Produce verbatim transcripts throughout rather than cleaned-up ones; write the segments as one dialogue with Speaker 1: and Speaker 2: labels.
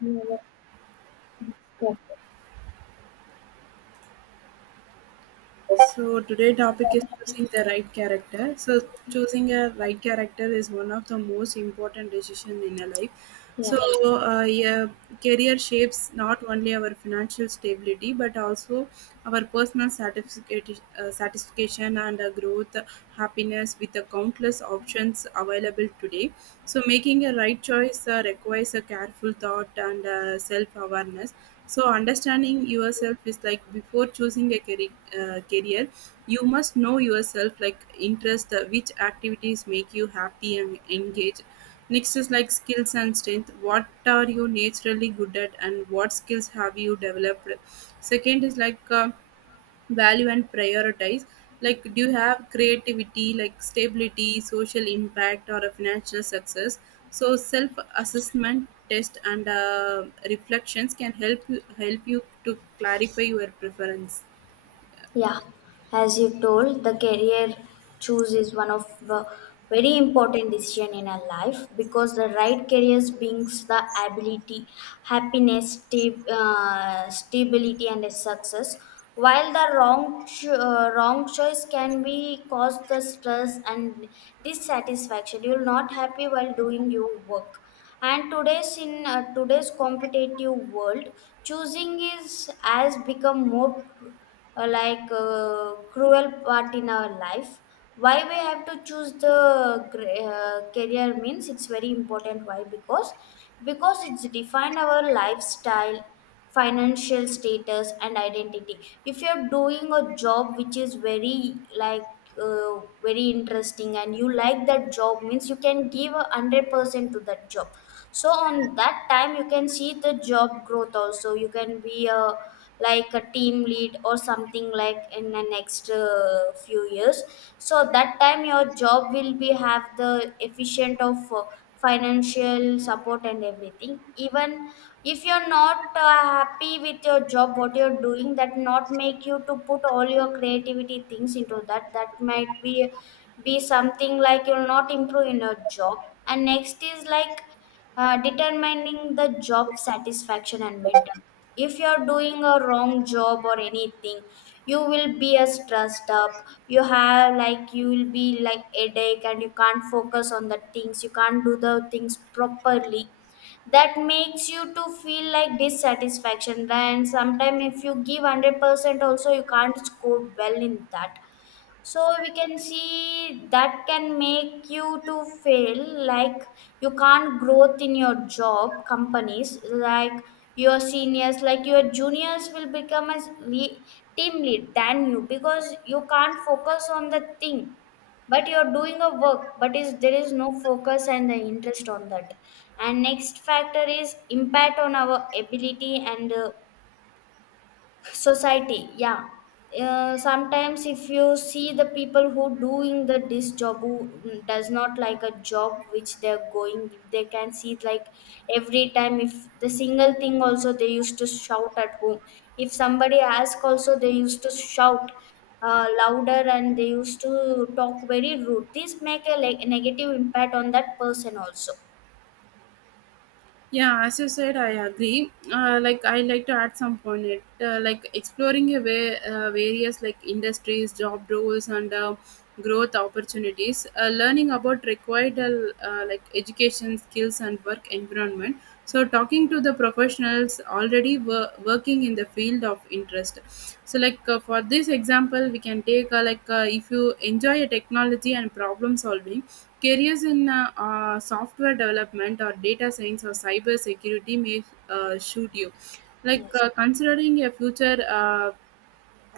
Speaker 1: Yeah, let me stop.
Speaker 2: So today topic is choosing the right character. So choosing a right character is one of the most important decision in a life. So
Speaker 1: Yeah.
Speaker 2: uh, yeah, career shapes not only our financial stability but also our personal satisfaction, uh, satisfaction and uh, growth, happiness with the countless options available today. So making a right choice uh, requires a careful thought and uh, self awareness. So, understanding yourself is like before choosing a career, uh, career you must know yourself, like interest, uh, which activities make you happy and engaged. Next is like skills and strength. What are you naturally good at, and what skills have you developed? Second is like uh, value and prioritize like do you have creativity like stability social impact or a financial success so self assessment test and uh, reflections can help you help you to clarify your preference.
Speaker 1: Yeah, as you told, the career choose is one of the very important decision in our life because the right career brings the ability, happiness, sta- uh, stability, and a success. While the wrong cho- uh, wrong choice can be cause the stress and dissatisfaction. You're not happy while doing your work. And today's in uh, today's competitive world choosing is has become more cru- uh, like uh, cruel part in our life. Why we have to choose the gra- uh, career means it's very important. Why? Because because it's defined our lifestyle, financial status and identity. If you're doing a job which is very like uh, very interesting and you like that job means you can give a one hundred percent to that job, so on that time you can see the job growth. Also you can be a like a team lead or something like in the next uh, few years. So that time your job will be have the efficient of uh, financial support and everything. Even if you're not uh, happy with your job what you're doing, that not make you to put all your creativity things into that. That might be be something like you'll not improve in your job. And next is like uh, determining the job satisfaction and mental. If you are doing a wrong job or anything, you will be as stressed up. You have like you will be like headache and you can't focus on the things, you can't do the things properly. That makes you to feel like dissatisfaction. And sometimes if you give one hundred percent also you can't score well in that. So we can see that can make you to feel like you can't growth in your job companies. Like your seniors, like your juniors will become as le- team lead than you because you can't focus on the thing. But you're doing a work but is there is no focus and the interest on that. And next factor is impact on our ability and uh, society. Yeah, uh, sometimes if you see the people who doing the this job, who mm, does not like a job which they're going, they can see it like every time. If the single thing also they used to shout at home, if somebody ask also they used to shout uh, louder and they used to talk very rude. This make a like negative impact on that person also.
Speaker 2: Yeah, as you said I agree, uh, like I like to add some point it, uh, like exploring a way, uh, various like industries job roles and uh, growth opportunities, uh, learning about required uh, like education skills and work environment. So talking to the professionals already wor- working in the field of interest. So like uh, for this example we can take uh, like uh, if you enjoy a technology and problem solving, careers in uh, uh, software development or data science or cyber security may uh, shoot you. Like
Speaker 1: Yes.
Speaker 2: uh, considering a future uh,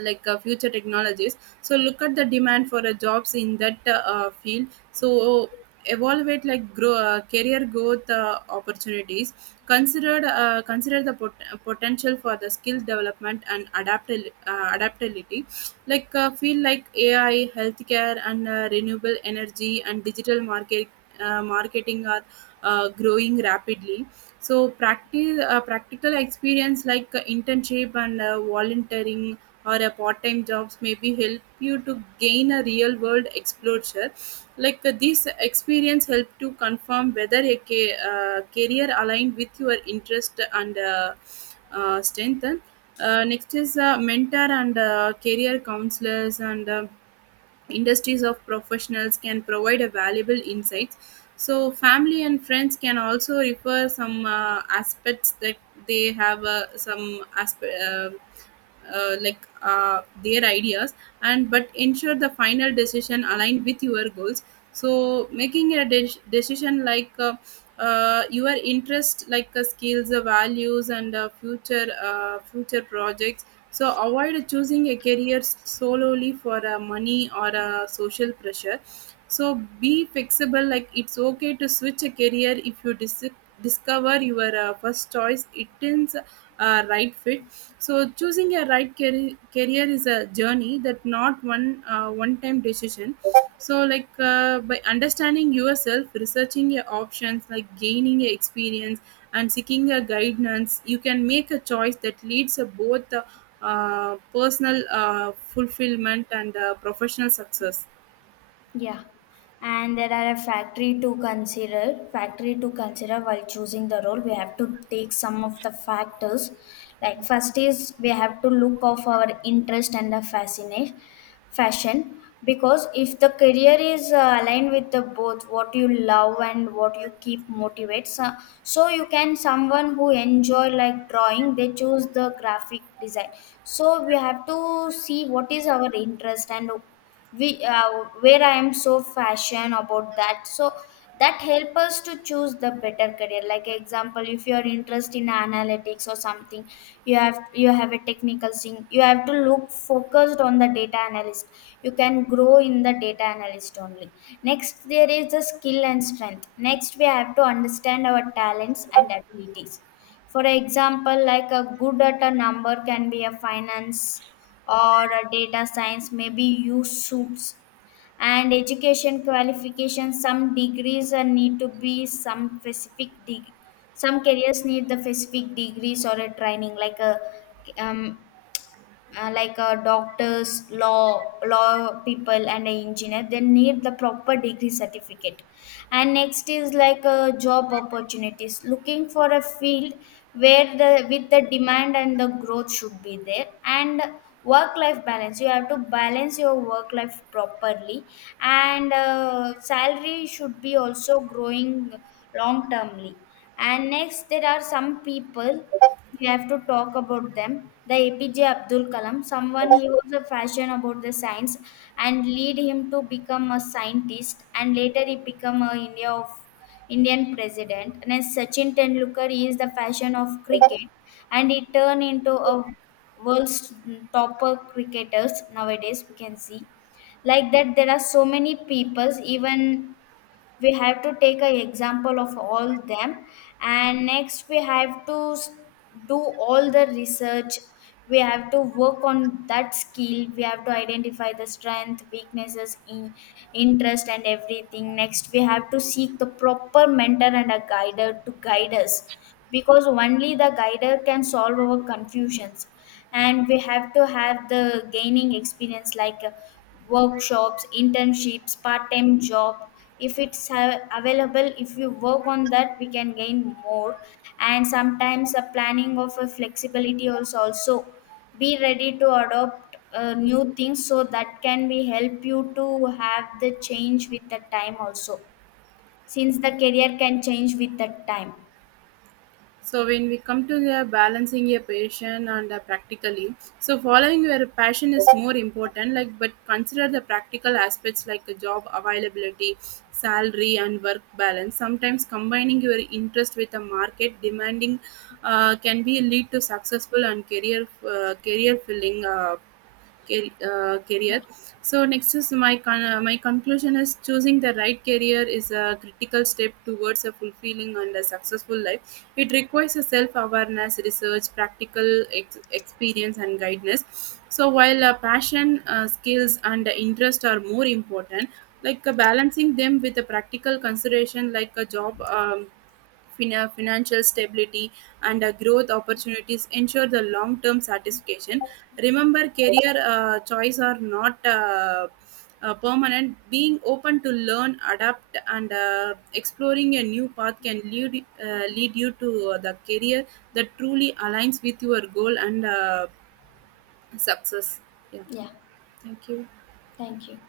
Speaker 2: like uh, future technologies. So look at the demand for uh, jobs in that uh, uh, field. So evaluate like grow uh, career growth uh, opportunities. Consider uh, consider the pot- uh, potential for the skill development and adaptil- uh, adaptability. Like uh, feel like ai healthcare and uh, renewable energy and digital market uh, marketing are uh, growing rapidly. So practice uh, practical experience like uh, internship and uh, volunteering or a part-time jobs maybe help you to gain a real world exposure. Like uh, these experience help to confirm whether a ca- uh, career aligned with your interest and uh, uh, strengthen. Uh, next is uh, mentor and uh, career counselors and uh, industries of professionals can provide a valuable insights. So family and friends can also refer some uh, aspects that they have uh, some aspe- uh, uh, like uh, their ideas, and but ensure the final decision aligned with your goals. So making a de- decision like uh, uh, your interest like uh, skills, uh, values and uh, future uh, future projects. So avoid choosing a career solely for uh, money or uh, social pressure. So be flexible, like it's okay to switch a career if you dis- discover your uh, first choice it is uh, right fit. So choosing a right car- career is a journey that not one uh, one time decision. So like uh, by understanding yourself, researching your options, like gaining your experience and seeking a guidance, you can make a choice that leads to both uh, uh, personal uh, fulfillment and uh, professional success.
Speaker 1: Yeah, and there are a factory to consider. Factory to consider while choosing the role, we have to take some of the factors. Like first is we have to look of our interest and the fascination, fashion. Because if the career is uh, aligned with the both what you love and what you keep motivates, uh, so you can someone who enjoy like drawing, they choose the graphic design. So we have to see what is our interest and we uh, where I am so fashion about that, so that help us to choose the better career. Like example, if you are interested in analytics or something, you have you have a technical thing, you have to look focused on the data analyst. You can grow in the data analyst only. Next there is the skill and strength. Next we have to understand our talents and abilities. For example, like a good at a number can be a finance or a data science, maybe use suits. And education qualification, some degrees are need to be some specific degree. Some careers need the specific degrees or a training like a um, uh, like uh, doctors, law law people, and an engineer, they need the proper degree certificate. And next is like uh, job opportunities, looking for a field where the with the demand and the growth should be there, and work life balance. You have to balance your work life properly, and uh, salary should be also growing long termly. And next, there are some people we have to talk about them. The A P J Abdul Kalam, someone he was a fashion about the science and lead him to become a scientist and later he become a India of Indian president. And as Sachin Tendulkar, he is the fashion of cricket and he turned into a world's topper cricketers nowadays we can see. Like that there are so many peoples, even we have to take an example of all them. And next we have to s- do all the research. We have to work on that skill, we have to identify the strength weaknesses in interest and everything. Next we have to seek the proper mentor and a guider to guide us, because only the guider can solve our confusions. And we have to have the gaining experience like uh, workshops, internships, part-time job. If it's a- available, if you work on that we can gain more. And sometimes a planning of a flexibility also also be ready to adopt uh, new things, so that can be help you to have the change with the time also, since the career can change with the time.
Speaker 2: So when we come to the balancing your passion and the practically, so following your passion is more important. Like, but consider the practical aspects like the job availability, salary, and work balance. Sometimes combining your interest with a market demanding uh, can be lead to successful and career uh, career filling. Uh, car- uh, career.
Speaker 1: Yeah.
Speaker 2: So next is my con- uh, my conclusion is choosing the right career is a critical step towards a fulfilling and a successful life. It requires a self awareness, research, practical ex- experience, and guidance. So while uh, passion, uh, skills, and uh, interest are more important, like uh, balancing them with a practical consideration like a job. Um, fina- financial stability, and uh, growth opportunities ensure the long term satisfaction. Remember, career uh, choice are not uh, uh, permanent. Being open to learn, adapt, and uh, exploring a new path can lead, uh, lead you to uh, the career that truly aligns with your goal and uh, success. Yeah,
Speaker 1: Yeah,
Speaker 2: thank you.
Speaker 1: thank you.